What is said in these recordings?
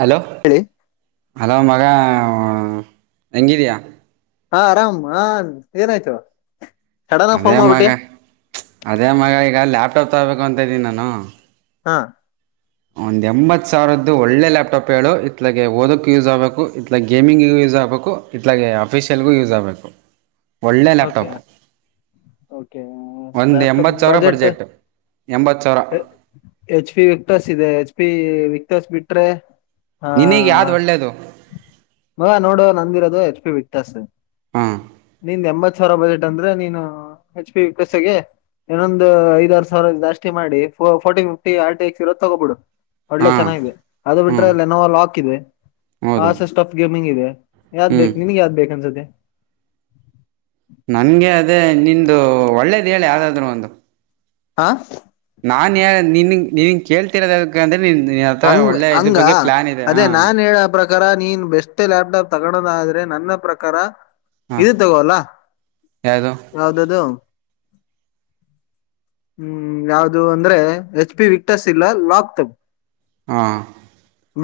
Hello ಹೇಳಿ hello ಮ ಹಾ ಎಂಗಿದಯಾ ಹಾ ಆರಾಮ್ ಹಾ ಏನ್ ಆಯ್ತು ಅದೇ ಮಗ ಅದೇ ಮಗ ಈಗಲ್ಲ ಆತಾಬೇಕು ಅಂತ ಇದೀನಿ ನಾನು ಹಾ ಒಂದು ಎಂಬತ್ತು ಸಾವಿರದ್ದು ಒಳ್ಳೆ ಲ್ಯಾಪ್ಟಾಪ್ ಹೇಳು ಇತ್ಲಾಗೆ ಓದೋಕ್ಕೂ ಯೂಸ್ ಆಗ್ಬೇಕು ಇತ್ಲ ಗೇಮಿಂಗಿಗು ಯೂಸ್ ಆಗ್ಬೇಕು ಇತ್ಲಾಗೆ ಅಫಿಷಿಯಲ್ಗು ಯೂಸ್ ಆಗ್ಬೇಕು ಒಳ್ಳೆ ಓಕೆ ಲಾಪ್ಟಾಪ್ ಲ್ಯಾಪ್ಟಾಪ್ ಬಜೆಟ್ ಎಂಬತ್ತು ಸಾವಿರ ಎಚ್ ಪಿ ವಸ್ ಇದೆ ಎಚ್ ಪಿ ವಿಕ್ಟೋಸ್ ಬಿಟ್ರೆ ಹಾ, ನಿನಗೆ ಯಾವ್ದು ಒಳ್ಳೆಯದು ಮಗ ನೋಡುವೆ ನಂದಿರೋದು ಆಯ್ತು. ಷ್ಟೆ ವ್ಯತ್ಯಾಸ. ಹಾ ನಿಂದ್ ಎಂಬತ್ ಸಾವಿರ ಬಜೆಟ್ ಅಂದ್ರೆ ನೀನು ಹೆಚ್ ಪಿ ವಿಕತ್ಸೆಗೆ ಇನ್ನೊಂದು ಐದಾರು ಸಾವಿರ ಜಾಸ್ತಿ ಮಾಡಿ, ಫೋರ್ಟಿ ಫಿಫ್ಟಿ ಆರ್ಟಿ ಎಕ್ಸ್ ಇರೋ ತಗೋಬಿಡು. ಒಳ್ಳೆ ಹಾಂ ಚೆನ್ನಾಗಿದೆ, ಅದು ಹ್ಞೂ ಬಿಟ್ಟು ಲ್ಲನೋ ಲಾಕ್ ಇದೆ. ಹಾ ಹೌದು ಸ ಸ್ಟಫ್ ಗೇಮ್ ಹಿಂಗಿದೆ ಯಾವ್ದ್ ಹ್ಞೂ ಬೇಕು, ನಿಂಗೆ ಯಾವ್ದ್ ಬೇಕ್ ಅನ್ಸತ್ತೆ? ನಿಂದ ಒಳ್ಳೇದ ಹೇಳು ಯಾವ್ದಾದ್ರು ಒಂದು? ಹಾ ನಾನ್ ಯ ನಿನ್ ನಿ ಕೇಳ್ತಿರೋದೆನುಕ್ಕ ಅಂದ್ರೆ ನಿನ್ ನಿನ್ ಹತ್ರ ಹಂಗ ಒಳ್ಳೆ ಇದ್ರ ಹಂಗ, ಬಗ್ಗೆ ಪ್ಲಾನ್ ಇದೆ ಅದೇ ಹಾ ನಾನ್ ಹೇಳ ಪ್ರಕಾರ ನೀನ್ ಬೆಷ್ಟೇ ಲ್ಯಾಪ್ಟಾಪ್ ತಗಳೋದಾದ್ರೆ ನನ್ನ ಪ್ರಕಾರ ಹಾ ಇದು ತಗೋಲ್ಲ, ಯಾವುದು ಯಾವ್ದದು. ಹ್ಮ್ ಯಾವ್ದು ಅಂದ್ರೆ, ಎಚ್ ಪಿ ವಿಕ್ಟಸ್ ಇಲ್ಲ ಲಾಕ್ ತ ಹಾ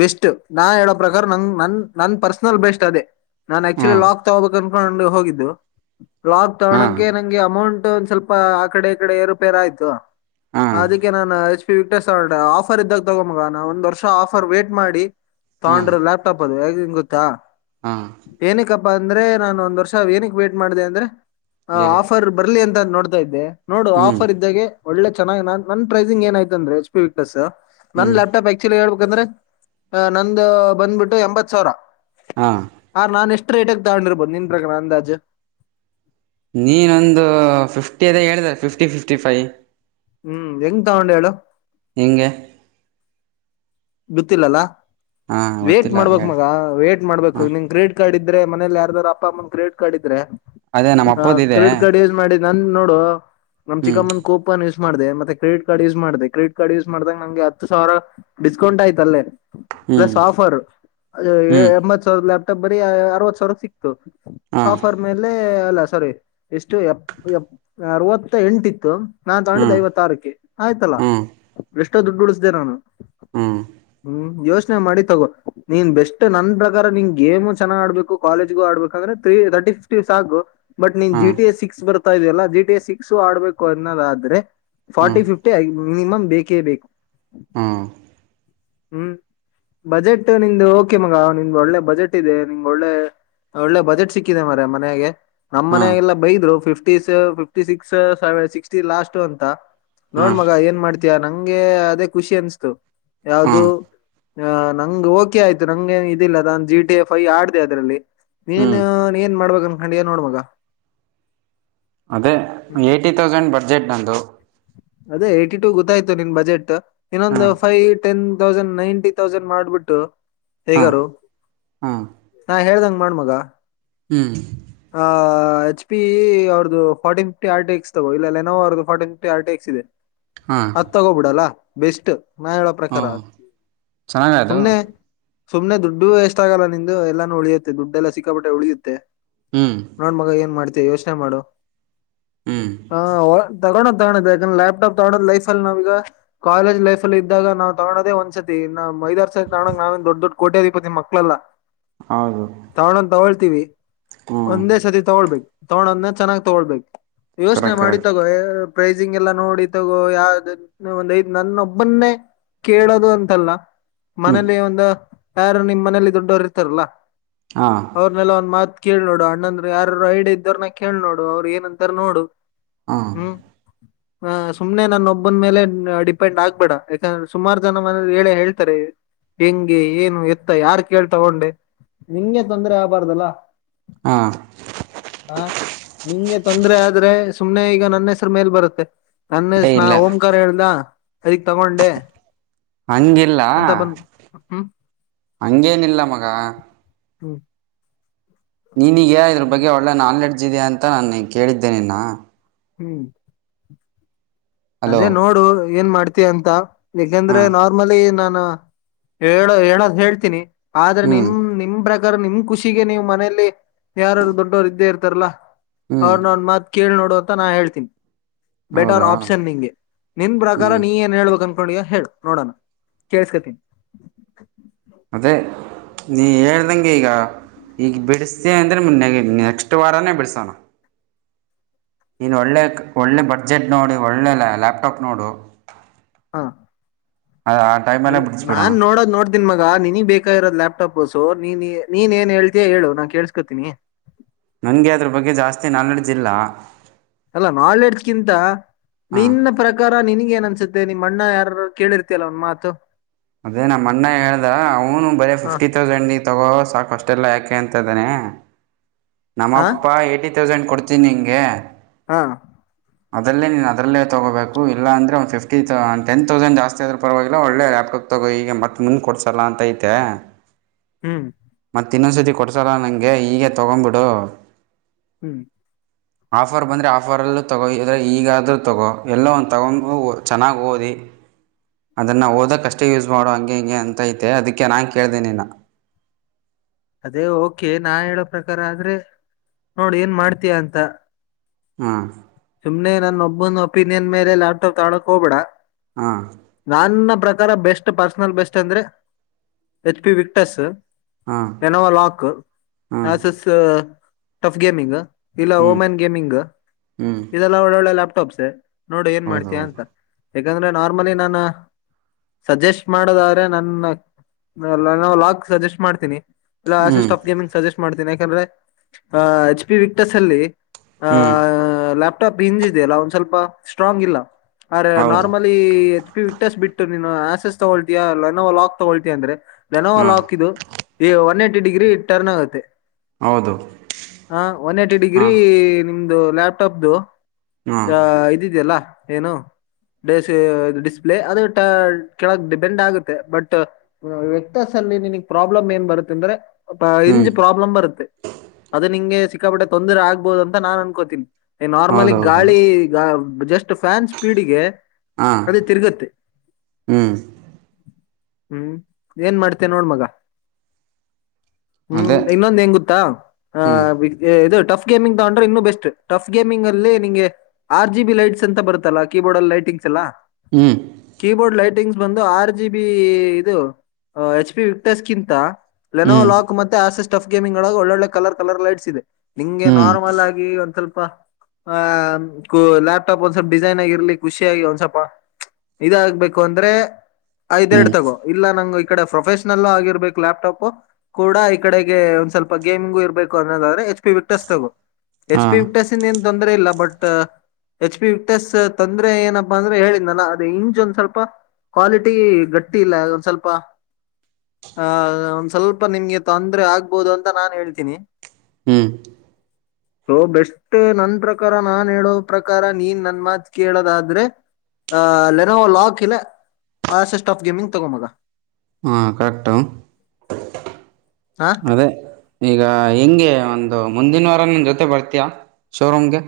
ಬೆಸ್ಟ್, ನಾ ಹೇಳೋ ಪ್ರಕಾರ ನ ನನ್ ನನ್ ಪರ್ಸನಲ್ ಬೆಸ್ಟ್ ಅದೇ. ನಾನ್ ಹಾ ಆಕ್ಚುಲಿ ಲಾಕ್ ತಗೋಬೇಕಾರೆ ಕಕೊಂಡು ಹೋಗಿದ್ದು. ಲಾಕ್ ಹಾ ತಗೋಣಕ್ಕೆ ನಂಗೆ ಅಮೌಂಟ್ ಒಂದ್ ಸ್ವಲ್ಪ ಆ ಕಡೆ ಈ ಕಡೆ ಏರುಪೇರ್ ಆಯ್ತು. ಹಾ ಅದಕ್ಕೆ ನಾನು ವಿಕ್ಟಸ್ ಆಫರ್ ಇದ್ದಾಗ ತಗೊ ಮಗ ನ ಒಂದ್ ವರ್ಷ ಆಫರ್ ವೇಟ್ ಮಾಡಿ ಹಾ ತಗೊಂಡ್ರೆ ಲ್ಯಾಪ್ಟಾಪ್ ಅದು. ನಿಂಗ್ ಗೊತ್ತಾ ಹಾ ಏನಕಪ್ಪ ಬಂದ್ರೆ ನಾನು ಒಂದ್ ವರ್ಷ ಏನಿಕ್ ವೇಟ್ ಮಾಡಿದೆ ಅಂದ್ರೆ ಹ ಹೇಳಿ ಆಫರ್ ಬರ್ಲಿ ಅಂತ. ನೋಡ್ತಾ ಇದ್ದೆ. ನೋಡು ಹ್ಮ್ ಆಫರ್ ಇದ್ದಾಗೆ ಒಳ್ಳೆ ಚೆನ್ನಾಗೆ ನನ್ ಪ್ರೈಸಿಂಗ್ ಏನಾಯ್ತ ಅಂದ್ರ ಎಚ್ ಪಿ ವಿಕ್ಟಸ್ ನನ್ ಹ್ಮ್ ಲ್ಯಾಪ್ ಟಾಪ್ ಆಕ್ಚುಲಿ ಹೇಳ್ಬೇಕ ಯಾಕಂದ್ರೆ ಅ ನಂದು ಬಂದ್ಬಿಟ್ಟು ಎಂಬತ್ ಸಾವಿರ. ಹಾ ಆ ನಾನ ಎಷ್ಟ ಎಷ್ಟು ರೇಟ್ ಅಲ್ ತಗೊಂಡಿರ್ಬೊಹುದು ನಿನ್ ಪ್ರಕಾರ ಅಂದಾಜ್. ನೀನೊಂದು ಫಿಫ್ಟಿ ಅದೇ ಹೇಳಿದರ ಫಿಫ್ಟಿ ಫಿಫ್ಟಿ ಫೈ್. ಹ. ಹ್ಮ್ ಹೆಂಗ್ ತಗೊಂಡೆ ಹೇಳು. ಹೆಗೆ. ಬಿತ್ತಿಲ್ಲಲ್ಲಾ. ಹಾ ವೇಟ್ ಗೊತ್ತಿಲ್ಲ ಮಾಡ್ಬೇಕಕ್ ಹೇಳಿ ಮಗ ವೇ್ಟಟ್ ಹ ಮಾಡ್ಬೇಕು ನಿನ್ ಕ್ರೆಡಿಟ್ ಕಾರ್ಡ್ ಇದ್ದ. ಇದ್ರೆ ಮನಲಿ ಯಾರಾದಾರ ಅಪ್ಪ ಅಮ್ಮಂದ ಕ್ರೆಡಿಟ್ ಕಾರ್ಡ್ ಇದ್ರೆ. ಅದೇ ನಮ್ಮ ಹಾ ಅಪ್ಪದಿದೆ ಕ್ರೆಡಿಟ್ ಕಾರ್ಡ್ ಯೂಸ್ ಮಾಡಿದ. ನನ್ ನೋಡು. ನಮ್ ಹ್ಮ್ ಚಿಕ್ಕಮ್ಮಂದ ಕೋಪ ಅ. ಮಾಡ ಮತ್ತೆ್ರೆಡಿಟ್ ಕಾರ್ಡ್ ಯೂಸ್ ಮಾಡಿದೆ ಕ್ರೆಡಿಟ್ ಕಾರ್ಡ್ ಯೂಸ್ ಮಾಡ್ದಾಗ ನಂಗೆ ಹತ್ತು ಸಾವಿರ. ಡಿಸ್ಕಂಟ್ ಆಯ್ತ ಅಲ್ಲೇ. ಹ್ಮ್ ಪ್ಲಸ್ ಆಫರ್ ಹ್ಮ್ ಎಂಬತ್ ಸಾವಿರದಾ. ಬರಿೀ ಅರವತ್ ಸಾವಿರ ಸಿಕ್ತು. ಹಾ ಆಫರ್ ಮೇಲೆ. ಅಲ್ಲ ಸಾರಿ ಎಷ್ಟು ಎ ಅರವತ್ತ ಎಂಟ ಇತ್ತು. ನಾನ್ ತಗೊಂಡಿದ್ದೆ ಹ್ಮ್ ಐವತ್ತಾರಕ್ಕೆ ಆಯ್ತಲ್ಲಾಷ್ಣ. ಹ್ಮ್ ಷ್ಟ ದುಡ್ಡು ಉಳಿಸ್ದಿದೆ ನಾನು. ಹ್ಮ್ ಹ್ಮ್ ಹ್ಮ್ ಯೋಶ. ಮಾಡಿ ತಗೋ ನೀನ್ ಬೆಸ್ಟ್ ನನ್ ಪ್ರಕಾರ ನಿನ್ ಗೇಮ್ ಚನ್ನಾಗ್ ಆಡ್ಬೇಕು ಕಾಲೇಜ್ಗು ಆಡ್ಬೇಕ ಅಂದ್ರೆ ತ್ರೀ ತರ್ಟಿ ಫಿಫ್ಟಿ ಆಾಗು ಬಟ್ ನೀನ್ ಹ್ಮ್ ಜಿಟಿ ಎಸ್ ಸಿಕ್ಸ್ ಬರುತ್ತೆ. ತಾ ಇದೆಯಲ್ಲಾ ಜಿ ಟಿ ಸಿಕ್ಸು ಆಡ್ಬೇಕು ಅನ್ನದಾದ್ರೆ. ಹ್ಮ್ ಫಾರ್ಟಿ ಫಿಫ್ಟಿ ಆಗ. ಮಿನಿಮಮ್ ಬೇಕೇ ಬೇಕು. ಹ್ಮ್ ಹ್ಮ್ ಬಜೆಟ್ ನಿಮ್ದು ಓಕೆ ಮಗ ನಿಮ್ದ ಒಳ್ಳೆ ಬಜೆಟ್ ಇದೆ ನಿಮ ಒಳ್ಳೆ ಒಳ್ಳೆ ಬಜೆಟ್ ಸಿಕ್ಕಿದೆ ಮರ ಮನ್ಯಾಗ ನಮ್ ಮನೆಾಗೆಲ್ಲ ಬೈದ್ರು ಫಿಫ್ಟಿಸ ಫಿಫ್ಟಿ ಸಿಕ್ಸ್ ಸ ಸಿಕ್ಸ್ಟಿ ಲಾಸ್ಟ್ ಅಂತ ಹ್ಮ್ ನೋಡ್ ಹ್ಮ್ ಮಗ ಏನ್ ಮಾಡ್ತಯಾ ನಂಗೆ ಅದೇ ಖುಷಿ ಅನ್ಸ್ತು. ಯಾವ್ದ ಹ್ಮ್ ಆ ನಂಗ ಓಕೆ ಆಯ್ತು ನಂಗೆ ಇದಿಲ್ಲ ನಾನನ್ ಜಿ ಟಿ ಎಫ್ ಐ ಆಡ್ದ ಅದ್ರಲ್ಲಿ ನೀನ್ ಹ್ಮ್ ಏನ್ ಮಾಡ್ಬೇಕಕ್ ಅನ್ಕೊಂಡ ನ್ ನೋಡ್ಮಗ. ಅದೇ ಎಟಿತೌಸೆಂಡ್ಬ ಬಜೆಟ್ ಅಂತ. ನ. ಅದೇ ಏಟಿ ಟೂ ಗೊತ್ತಾಯ್ತು ನಿನ್ ಬಜೆಟ್. ಹಾಂ ಇನ್ನೊಂದು five ten. Thousand ninety thousand ಮಾಡ್ಬಿಟ್ಟು. ಹಾಂ ಹೇಗಾರು ಹಾಂ ನಾ ಹೇಳ್ದಂಗ. ಮಾಡ ಮಗ ಹ್ಞೂ ಹಾ. ಎಚ್ ಪಿ ಅವ್ರ ಫಾರ್ಟಿ ಫಿರ್ಟಕ್ಸ್ ತಗೋ ಇಲ್ಲ ಲೆನೋ ಅವ್ರ ಫಾರ್ಟಿ ಫಿರ್ ಟೆಸ್. ಸಿೇನ್. ಹಾಂ ಹತ್ ತಗೋಬಿಡಲ್ಲ ಬೆಸ್ಟ್ ನಾ ಎ ಹ್ಞೂ ಪ್ರಕಾರ ಚೆನ್ನಾಗ ಅದು ಸುಮನೆ ಸುಮ್ನೆ ದುಡ್ಡುೂ ಎಷ್ಟ ಆಗಲ್ಲ ನಿಂದುು ಎಲ್ಲಾನು ಉಳಿಯುತ್ತೆ ದುಡ್ಡೆಲ್ಲ ಸಿಕ್ಕಾಪಟ್ಟೆ ಉಳಿಯುತ್ತೆ ಹ್ಞೂ ನೋಡ್ ಮಗ ಏನ್ ಮಾಡ್ತಿ ಯೋಚನೆ ಮಾಡೋ ಹ್ಞೂ ಹಾ ತಗೋ ತಗೋ ಬೇಕು ಈ ಲ್ಯಾಪ್ಟಾಪ್ ತಗೋದ ಲೈಫ ಅಲ್ಲಿ ನಾವ್ಗ ಕಾಲೇಜ್ ಲೈಫ್ಲ್ಲ ಇದ್ದಾಗ ನಾವು ತಗೋದ ಒಂದ್ಸತಿ ನಾ ಮೈದಾರ್ ಸಹ್ ನಣ ನೇ ದೊಡ್ ದಡ್ ಕೋಟ್ಯಾಧಿಪತಿ ಮಕ್ಕಳಲ್ಲ ಹೌದು ತಾವಣ ತವ ತಿವಿ ಹ್ಞೂ ಒಂದೇ ಸತಿ ತಗೊಳ್ಬೇಕು ತಗಳೋದ್ನೆ ಚೆನ್ನ್ ತಗೊಳ್ಬೇಕು ಯೋಚನೆ ಕರೆಕ್ಟ್ ಮಾಡಿ ಕರೆಕ್ಟ್ ತಗೋ ಎಲ್ಲ ನೋಡಿ ತಗೋ ಯಾವ ಒಂದ ಐದ್ ನನ್ನೊಬ್ಬನ್ನೇ ಕೇಳೋದು ಅಂತಲ್ಲ ಹ್ಞೂ ಮನೇಲಿ ಒಂದ ಯಾರು ನಿಮ್ಮ್ ಮನೇಲಿ ದೊಡ್ಡವರು ಇರ್ತಾರಲ್ಲಾ ಹಾಂ ಅವ್ರನೆೆಲ್ಲ ಒಂದ್ ಮಾತ್ ಕೇಳ್ ನೋಡು ಅಣ್ಣಂದ್ರು ಯಾರರು ಐಡ ಇದ್ದವ್ರನ ಕೇಳ್ ನೋಡು ಅವ್ರರು ಏನಂತಾರ ನೋಡು ಹಾಂ ಹ್ಮ್ ಹ ಸುಮ್ನೆ ನನ್ನೊಬ್ಬನ್ ಮೇಲೆ ಡಿಪೆಂಡ್ ಆಗ್ಬೇಡ ಯಾಕಂದ್ರೆ ಸುಮಾರು ಜನ ಮನ ಹೇಳೇ ಹೇಳ್ತಾರೆ ಹೆಂಗೆ ಏನು ಎತ್ತ ಯಾರ್ ಕೇಳ್ ತಗೊಂಡೆ ನಿಂಗೆ ತೊಂದ್ರೆ ಆಗ್ಬಾರ್ದಲ್ಲ ಹಾಂ ಹಾ ನಿಂಗೆ ತೊಂದರೆ ಆದ್ರೆ ಸುಮ್ಮನೆ ಈಗ ನನ್ನೆ ಮೇಲೆ ಬರುತ್ತೆ ಏ ನನ್ನಸ್ನಾ ಇಲ್ಲ ಓಂಕಾರ ಹೇಳ್ದ ಅದಗ್ ತಗೊಂಡೆ ಹಂಗಿಲ್ಲ ಅಂತ ಬಂದು ಹ ಹಂಗೇನಿಲ್ಲ ಮಗ ಹ್ಮ್ ನೀನ್ಗ ಇದ್ರ ಬಗ್ಗೆ ಒಳ್ಳೆ ನಾಲೆಡ್ಜ್ ಿದೆ ಅಂತ ನಾನು ಕೇಳಿದ್ದೇನೆ ಇನ್ನ ಹ್ಮ್ ಹಲೋ ಅದೇ ನೋಡು ಏನ್ ಮಾಡ ಇದೆ ಅಂತ. ಏಕೆಂದ್ರೆ ಹಾಂ ನಾರ್ಮಲಿ ನಾ ನ ಹೇಳೋ ಹೇಳೋದ್ ಹೇಳ್ತೀನಿ. ಆದ್ರೆ ಹ್ಞೂ ನಿಮ್ ನಿಮ ಪ್ರ ನಿಮ್ ಖುಷಿಗೆ ನೀವು ಮನೇಲಿ ಯಾರು ದೊಡ್ಡವರು ಇದ್ದೇ ಇರ್ತಾರಲ್ಲಾ. ಹ್ಞೂ ಅವ್ರನ ಒಂದ್ ಮತ್ ಕೇಳಿ ನೋಡ್. ಅಂತ ನಾ ಹೇಳ್ತೀನಿ. ಬೆಟರ್ ಹೌದಾ ಆಪ್. ಪ್ಷನ್ ನಿಂಗೆ ನಿನ್ ಪ್ರಕಾರ ಹ್ಞೂ ನೀ ಏನ್ ಹೇಬೇಕ [unintelligible] ಹೇಳು ನೋಡೋಣ ಕೇಳ್ಸ್ಕತೀನಿ. ಅದೇ ನೀ ಹೇಳ್ದಂಗೆ ಈಗ ಈಗ ಬಿಡಿಸ್ದ ಅಂದರೆ ನೆ ನೆಕ್ಸ್ಟ್ ವಾರಾನೇ ಬಿಡಿಸೋಣ. ಇನ್ ಒಳ್ಳೆ ಒಳ್ಳೆ ಬಡ್ಜೆಟ್ ನೋಡಿ ಒಳ್ಳೆ ಲ್ಯಾಪ್ಟಾಪ್ ನೋಡು. ಹಾ ಆ ಅದ ಟೈಮಲ್ಲೇ ಬಿಡಿಸ್ಬಿಡೋಣ ನಾನ್ ನೋಡೋಡ್ ನೋಡ್ತೀನ್ ಮಗ ನಿನಗ್ ಬೇಕಾಗಿರೋದ ಲ್ಯಾಪ್ಟಾಪ್. ಸೊ ನೀನ್ ನೀನ್ ಏನ್ ಹೇಳ್ತಿಯ ಹೇಳು ನಾನ್ ಕೇಸ್ಕೋತೀನಿ. ನಂಗೆ ಅದ್ರ ಬಗ್ಗೆ ಜಾಸ್ತಿ ನಾಲ್ಡ್ಜ್ ಇಲ್ಲ. ಅಲ್ಲಾ ನಾಲ್ಡ್ಜ್ಇಂತ ಹಾಂ ನಿನ್ನ ಪ್ರಕಾರ ನಿನಿಗೆ ಏನ. [unintelligible] ನಿಮ್ಮ ಅಣ್ಣ ಯಾರ ಕೇಳಿರ್ತಲ್ಲ ಒಂದ್ ಮಾತು. ಅದೇ ನಮ್ಮ ಅಣ್ಣ ಹೇಳ್ದ ಅವನು ಬರೇ ಹ ಫಿಫ್ಟಿ ತೌಸಂಡ್ ತಗೋ. ಸಾಕ ಅಷ್ಟೆಲ್ಲ ಯಾಕೆ ಅಂತ್ದಾನನೆ. ಹ ನಮ್ಮಪ್ಪ ತೌಸಂಡ್ ಕೊಡ್ತೀನಿ ನಿಂಗೆ. ಹಾ ಅದಲ್ಲೇ ನೀ ಅದಲ್ಲೇ ತಗೋಬೇಕು ಇಲ್ಲ ಅಂದರೆ ಒಂದು ಫಿಫ್ಟಿ ತ ಒಂದು ಟೆನ್ ತೌಸಂಡ್ ಜಾಸ್ತಿ ಆದರೂ ಪರವಾಗಿಲ್ಲ ಒಳ್ಳೆ ಲ್ಯಾಪ್ಟಾಪ್ ತಗೋ ಈಗ ಮತ್ತೆ ಮುಂದೆ ಕೊಡ್ಸಲ್ಲ ಅಂತಿತೆ. ಹ್ಮ್ ಮತ್ತೆ ಇನ್ನೊಂದ್ಸತಿ ಕೊಡ್ಸಾರ ನಂಗೆ. ಗೆ ಈಗ ತಗ್ಂಬಿಟ್ಟು. [unintelligible] ಹ್ಮ್ ಆಫರ್ ಬಂದರೆ ಆಫರಲ್ಲೂ ತಗೋ ಇದರೆ ಈಗಾದರೂ ತಗೋ ಎಲ್ಲೋ ಒಂದು ತಗೊಂಡು ಚೆನ್ನಾಗಿ ಓದಿ ಅದನ್ನು ಓದಕ್ಕೆ ಅಷ್ಟೇ ಯೂಸ್ ಮಾಡೋ ಹಂಗೆ ಹಿಂಗೆ ಅಂತೈತೆ ಅದಕ್ಕೆ ನಾನು ಕೇಳ್ದೀನಿನ್ನು. ಅದೇ ಓಕೆ ನಾ ಹೇಳೋ ಪ್ರಕಾರ ಆದ್ರೆ ನೋಡ್ ಏನ್ ಮಾಡ್ತಯಂತ. ಹಾ ಸುಮ್ನೆ ನನ್ನ ಒಬ್ಬೊನ್ ಒಪಿನಿಯನ್ ಮೇಲೆ ಲ್ಯಾಪ್ಟಾಪ್ ತಗೊಳಕ್ಕೆ ಹೋಗ್ ಬೇಡ. ಹಾಂ ನನ್ನ ಪ್ರಕಾರ. ಬೆಸ್ಟ್ ಪರ್ಸನಲ್ ಬೆಸ್ಟ್ ಅಂದ್ರೆ ಎಚ್ ಪಿ ವಿಕ್ಟಸ್. ಹಾಂ ಕೆನವಾ ಲಾಕ್ ಹಾಂ ಆಸಸ್. TUF gaming. ಇಲ್ಲ ಹ್ಞೂ ಓಮನ್ ಗೇಮಿಂಗ್. ಹ್ಞೂ ಇದೆಲ್ಲ [unintelligible] ಲಾಪ್ಟಾಪ್ಸ್. ನೋಡು ಏನ್ ಹೌದು ಮಾಡ್ತಯಾ ಅಂತ. ಹೌದು ಯಾಕಂದ್ರೆ ನಾರ್ಮಲಿ ನಾನ ಸಜೆಸ್ಟ್ ಮಾಡದಾದ್ರೆ ನನ್ನ ಲಾಕ್ ಸಜೆಸ್ಟ್ ಮಾಡ್ತೀನಿ. ಎಲ್ಲ ಹ್ಞೂ ಅಸಿಸ್ಟಪ್ ಗೇಮಿಂಗ್ ಸಜ್ಜೆಸ್ಟ್ ಮಾಡ್ತೀನಿ. ಯಾಕಂದ್ರೆ ಅ ಎಚ್ ಪಿ ವಿಕ್ಟಸ್ ಅಲ್ಲಿ. ಹ್ಞೂ ಹಾಂ..... ಲ್ಯಾಪ್ಟಾಪ್ ಹಿಂಜ ಇದೆಯಲ್ಲ ಒಂದ್ ಸ್ವಲ್ಪ ಸ್ಟ್ರಾಂಗ್ ಇಲ್ಲ. ಅರೆ ಹೌದು ನಾರ್ಮಲಿ ಎಚ್ ಪಿ ವಿಕ್ಟಸ್ ಬಿಟ್ಟು. ನೀನು ಆಸೆಸ್ ತಗೊಳ್ತಿಯಾ ಅಲ್ಲ ಲೆನೊ ಲಾಕ್ ತಕೊಳ್ತಿಯಾ ಅಂದ್ರೆ. ಲೆನೋವೊ ಹಾಂ ಲಾಕ್ ಇದು ಈ ಒನ್ ಎಟ್. ಡಿಗ್ರಿ ಟರ್ನ್ ಆಗುತ್ತೆ. ಹೌದು ಹಾ ಒನ್ ಏಟಿ ಡಿಗ್ರಿ ಹಾಂ ನಿಮ್ದ. ದು ಲ್ಯಾಪ್. ಟಬ್ದ್ದು ಹಾಂ ಅ ಇದಿದ್ಯಲ್ಲ. ಏನು ಡಿಸ್ಪ್ಲೇ ಅದು ಕೆಳಗ್ ಡಿಪೆಂಡ್ ಆಗುತ್ತೆ ಬಟ್ ವಿಕ್ಟಿಸ್ದಲ್ಲಿ ನಿನಗ್ ಪ್ರಾಬ್ಲಮ್ ಏನ್ ಬರುತ್ತ ಅಂದ್ರೆ. ಅ ಹ್ಞೂ ಇಂಜ್ ಪ್ರಾಬ್ಲಮ್ ಬರುತ್ತೆ ಅದು ನಿಂಗೆ ಸಿ ಸಿಕ್ಕಾಪಟ್ಟೆ ತೊಂದರೆ ಆಗ್ಬಹುದುಂತ ನನ್ ಅನ್ಕೋತೀನಿ. ನಾರ್ಮಲಿ ಹೌದೌದು ಗಾಳಿ ಗ ಜಸ್ಟ್ ಫ್ಯಾನ್ ಸ್ಪೀಡ್ಗೆ. ಹಾಂ ಅದು ತಿರುಗುತ್ತೆ. ಹ್ಞೂ ಹ್ಮ್ ಏನ್ ಮಾಡ್ತೀಯ ನೋಡ್ ಮಗ ಹ್ಮ್ ಅದೇ ಇನ್ನೊಂದ್ ಏನ್ ಗೊತ್ತಾ ಆ ಹ್ಞೂ ಇದು ಟಫ್. ಗೇಮಿಂಗ್ ತಕೊಂಡ್ರೆ ಇನ್ನು ಬೆಸ್ಟ್ ಟಫ್ ಗೇಮಿಂಗ್ ಅಲ್ಲಿ ನಿಂಗೆ ಆರ್ ಜಿ ಬಿ ಲೈಟ್ಸ್ ಅಂತ ಬರುತ್ತಲ್ಲ ಕೀಬೋರ್ಡ್ ಅಲ್ಲಿ ಲೈಟಿಂಗ್ಸ್ ಎಲ್ಲಾ. ಹ್ಞೂ ಕೀಬೋರ್ಡ್ ಲೈಟಿಂಗ್ಸ್. ಬಂದು ಆರ್ ಜಿ ಬಿ ಇದು ಎಚ್ ಪಿ ವಿಕ್ಚಸ್ಕಿಂತ ಲೆನೋ ಹ್ಞೂ ಲಾಕ್ ಮತ್ತೆ ಆಸಿಸ್ ಟಫ್ ಗೇಮಿ್ ಒಳ ಒಳ್ಳೊಳ್ಳೆ ಕರ್ ಕಲರ್ ಲೈಟ್ಸ್ ಇದೆ. ನಿಂಗೆ ಹ್ಞೂ ನಾರ್ಮಲ್ ಆಗಿ ಒಂದ್ ಸ್ವಲ್ಪ್. ಆ ಲ್ಯಾಪ್ಟಾಪ್ ಒಂದ್ ಸ್ವಲ್ಪ ಡಿಸೈನ್ ಆಗಿರ್ಲಿ ಖುಷಿಯಾಗಿ ಒಂದ್ ಸ್ವಲ್ಪ ಇದಾಗಬೇಕು ಅಂದ್ರೆ. ಐದ್ ಹ್ಞೂ ಎರಡ್ ತಗೋ ಇಲ್ಲ ನಂಗೊಯಿ. ಈ ಕಡೆ ಪ್ರೊಫೆಷನಲ್ ಆಗಿರ್ಬೇಕು ಲ್ಯಾಪ್ಟಾಪ ಕೂಡ ಈ ಕಡೆಗೆ ಒಂದ್ ಸ್ವಲ್ಪ ಗೇಮಿಂಗು ಇರ್ಬೇಕು ಅನ್ನೋದಾದ್ರೆ ಎಚ್ ಪಿ ವಕ್ಟೆಸ್ ತಗೋ. ಎಚ್ ಹಾಂ ಪಿಕ್ಟಸನ್ ಏನು ತೊಂದರೆ ಇಲ್ಲ ಬಟ್ ಎಚ್ ಪಿ ವಕ್ಟೆಸ್ ತೊಂದ್ರೆ ಏನಪ್ಪಾ ಅಂದ್ರೆ ಹೇಳಿದ ನಾನ ಅದ ಇಂಜ್ ಒಂದ್ ಸ್ವಲ್ಪ ಕ್ವಾಲಿಟಿ ಗಟ್ಟಿ ಇಲ್ಲ ಒಂದ್ ಸ್ವಲ್ಪ ಆಹ ಒಂದ್ ಸ್ವಲ್ಪ ನಿಮ್ಗೆ ತೊಂದ್ರೆ ಆಗ್ಬಹುದು ಅಂತ ನಾನ್ ಹೇಳ್ತೀನಿ ಹ್ಮ್ ಸೊ ಬೆಸ್ಟ್ ನನ್ ಪ್ರಕಾರ ನಾನ್ ಹೇಳೋ ಪ್ರಕಾರ ನೀನ್ ನನ್ ಮಾತ್ು ಕೇಳೋದಾದ್ರೆ ಆ್ ಲೆನೋವ ಲಾಕ್ ಇಲ್ಲ ಆಸೆಸ್ಟ್ ಆಫ್ ಗೇಮಿಂಗ್ ತಗೊ ಮಗ ಹಾ ಕರೆಕ್ಟು ಹಾ ಅದೇ ಈಗ ಹೆಂಗೆ ಒಂದು ಮುಂದಿನ ವಾರ ನನ್ ಜೊತೆ ಬರ್ತಯಾ ಶೋರೂಮ್ಗೆ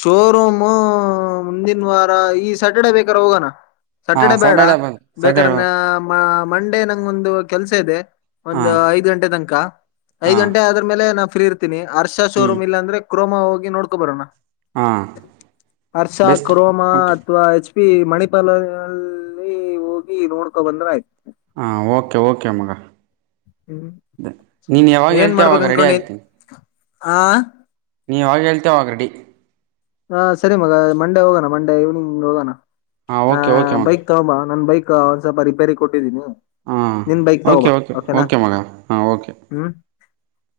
ಶೋರೂಮ್ ಮುಂದಿನ ವಾರ ಈ ಸ್ಯಾಟರ್ಡೆೇ ಬೇಕಾರ ಹೋಗೋಣ ಹಾ ಸಟರ್ಡೆ ಬೇಡ ಸ್ಯಾಟರ್ಡೆ ಬ ಸ್ಯಾಟರ್ಡೆ ಬೇಕಾರೆ್ರ ನ ಮಂಡೇ ನಂಗ ಒಂದು ಕೆಲ್ಸ ಇದೆ ಒಂದು ಹಾಂ ಐದ್ ಗಂಟೆ ತನಕ ಐದ್ ಹಾಂ ಗಂಟೆ ಆದ್ರ ಮೇಲೆ ನ ಇರ್ತನಿ ಹರ್ಷಾ ಹ್ಞೂ ಶೋರೂಮ ಇಲ್ಲ ಅಂದ್ರೆ ಕ್ರೋಮ ಹೋಗಿ ನೋಡ್ಕೊ ಬರೋಣ ಹಾಂ ಹರ್ಷ ಬೆಸ್ಟ್ ಕ್ರೋಮಾ ಓಕೆ ಅಥವಾ ಎಚ್ ಮಣಿಪಾಲನಲ್ಲಿ ಹೋಗಿ ನೋಡ್ಕೊ ಬಂದ್ರ ಆಯ್ತು ಹಾ ಓಕೆ ಓಕೆಮ್ಮಗ ಹ್ಮ್ ನೀನ್ ಯಾವಾಗ ಹೇಳ್ತ ಅವಾಗ ರೆಡಿ ಆಗ್ತೀನಿ ಹಾ ನೀವು ಯಾವಾಗ ಹೇಳ್ತೇವೆ ಆ ರೆಡಿ ಹಾ ಸರಿ ಮಗ ಮಂಡೆ ಹೋಗೋಣ ಮಂಡೇ ಈವ್ನಿಂಗ್ ಹೋಗೋಣ ಹಾಂ ಹ ಓಕೆ ಓಕೆ ಮಗ ಬೈಕ್ ತಗೊಬ ನನ್ ಬೈಕ್ ಒಂದ ಸ್ವಲ್ಪ ರಿಪೇರಿ ಕೊಟ್ಟಿದ್ದೀನಿ ಹಾಂ ನಿನ್ ಬೈಕ್ ತಗೋಬ ಓಕೆ ಓಕೆ ಓಕೆನಾ ಓಕೆ ಮಗ ಹಾಂ ಓಕೆ ಹ್ಮ್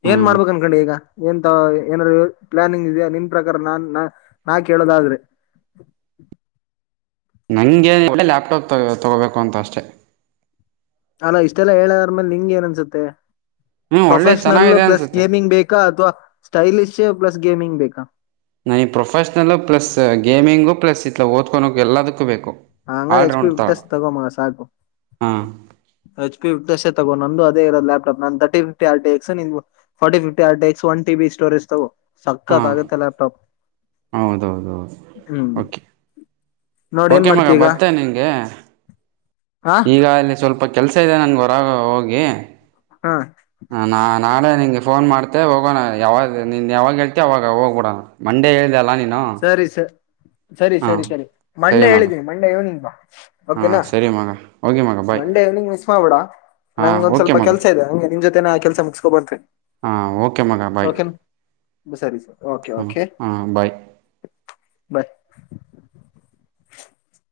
ಹ್ಞೂ ಏನ್ ಮಾಡ್ಬೇಕ ಅನ್ಕೊಂಡಿ ಈಗ ಏನ್ಂತ ಏನಾದ ಪ್ಲಾನಿಂಗ್ ಇದೆಯಾ ನಿನ್ ಪ್ರಕಾರ ನಾನ್ ನಾ ಕೇಳೋದಾದ್ರೆ ನಂಗೆ ಒ ಲ್ಯಾಪ್ಟಾಪ್ ತಗೋಬೇಕು ಅಂತ ಅಷ್ಟೆ ಅಲ್ಲ ಇಷ್ಟೆಲ್ಲಾ ಹೇಳದಾರ್ಮೇಲೆ ನಿಂಗ ಏನ್ ಅನ್ಸುತ್ತೆ ಹ್ಞೂ ಒಳ್ಳೆ ಪ್ರೊಫೆಷ್ನಲ್ ಚೆನ್ನಾಗಿದೆ ಪ್ಲಸ್ ಅನಿಸುತ್ತೆ ಗೇಮಿಂಗ್ ಬೇಕಾ ಅಥವಾ ಸ್ಟೈಲಿಷ್ ಪ್ಲಸ್ ಗೇಮಿಂಗ್ ಬೇಕಾ ನಾನ ಈ ಪ್ರೊಫೆಷನಲ್ ಪ್ಲಸ್ ಗೇಮಿಂಗು ಪ್ಲಸ್ ಇತ್ಲ ಓದ್ಕೊಕ ಎಲ್ಲದಕ್ಕೂ ಬೇಕು ಹಂಗ್ರ ಎಚ್ ಪಿ ಆಲ್ರೌಂಡ್ ಥರ ವಿಟಸ್ ತಗೋ ಸಾಪು ಹಾಂ ಎಚ್ ಪಿ ವಿ ತಗೋ ನಂದು ಅದೇ ಇ ಲ್ಾಪ್ಟಾಪ್ ನನ್ thirty fifty R X ಫ್ಟಿ ಫ್ಟಿ RD X ಒ ಟಿ ಬಿ ಸ್ಟೋರೇಜ್ ತಗೋ ಹಾಂ ಸಕ್ಕತ್ಗತ್ತೆ ಲ್ಯಾಪ್ಟಾಪ್ ಹೌದೌದು ಹೌದು ಹ್ಮ್ ನೋಡ್ ಏನ್ ಮಾಡ್ತಿ ಈಗ ಬತ್ತೇ ನಿಂಗೆ ಹಾ ಈಗ ಅಲ್ಲಿ ಸ್ವಲ್ಪ ಪ್ಪ ಕೆಲಸ ಇದೆ ನಂಗೆ ಹೊರಗೆ ಹೋಗಿ ಹಾ ಹ ನಾ ನಾಳೆ ನಿನಗೆ ಫೋನ್ ಮಾಡ್ತೆ ಹೋಗೋಣ ಯಾವಾಗ ನಿನ್ನ ಯಾವಾಗ ಹೇಳ್ತಿ ಅವಾಗ ಹೋಗ್ಬಿಡಣ ಮಂಡೇ ಹೇಳ್ದಿದೆ ಅಲ್ಲ ನೀನ್ ಸರಿ ಸರ ಸರಿ ಸರಿ ಸರಿ ಸರಿ ಮಂಡೇ ಮಗ ಹೇಳಿದ್ದೀನಿ ಮಂಡೆ ಇವನಿಂಗ್ ಬ ಹಾಂ ಓಕೆನಾ ಸರಿ ಮಗ ಹೋಗಿ ಮಗ ಬಾಯ್ ಮಂಡೇ ಇವ್ನಿಂಗ್ ಮಿಸ್ ಮಾಡ್ಬಿಡಾ ಹಾಂ ನಂಗ ಒಂದ್ ಓಕೆ ಸ್ವಲ್ಪ ಮಗ ಕೆಲ್ಸ ಇದೆ ಹಂಗೆ ನಿನ್ ಜೊತೆ ಹ ಕೆಲಸ ಮುಗಸ್ಕೊ ಬರ್ತೆ ಹಾ ಓಕೆ ಮಗ ಬಾಯ್ ಸರಿ ಸರಿ ಓಕೆ ಹು ಓಕೆ ಹು ಬಾಯ್ ಬಾಯ್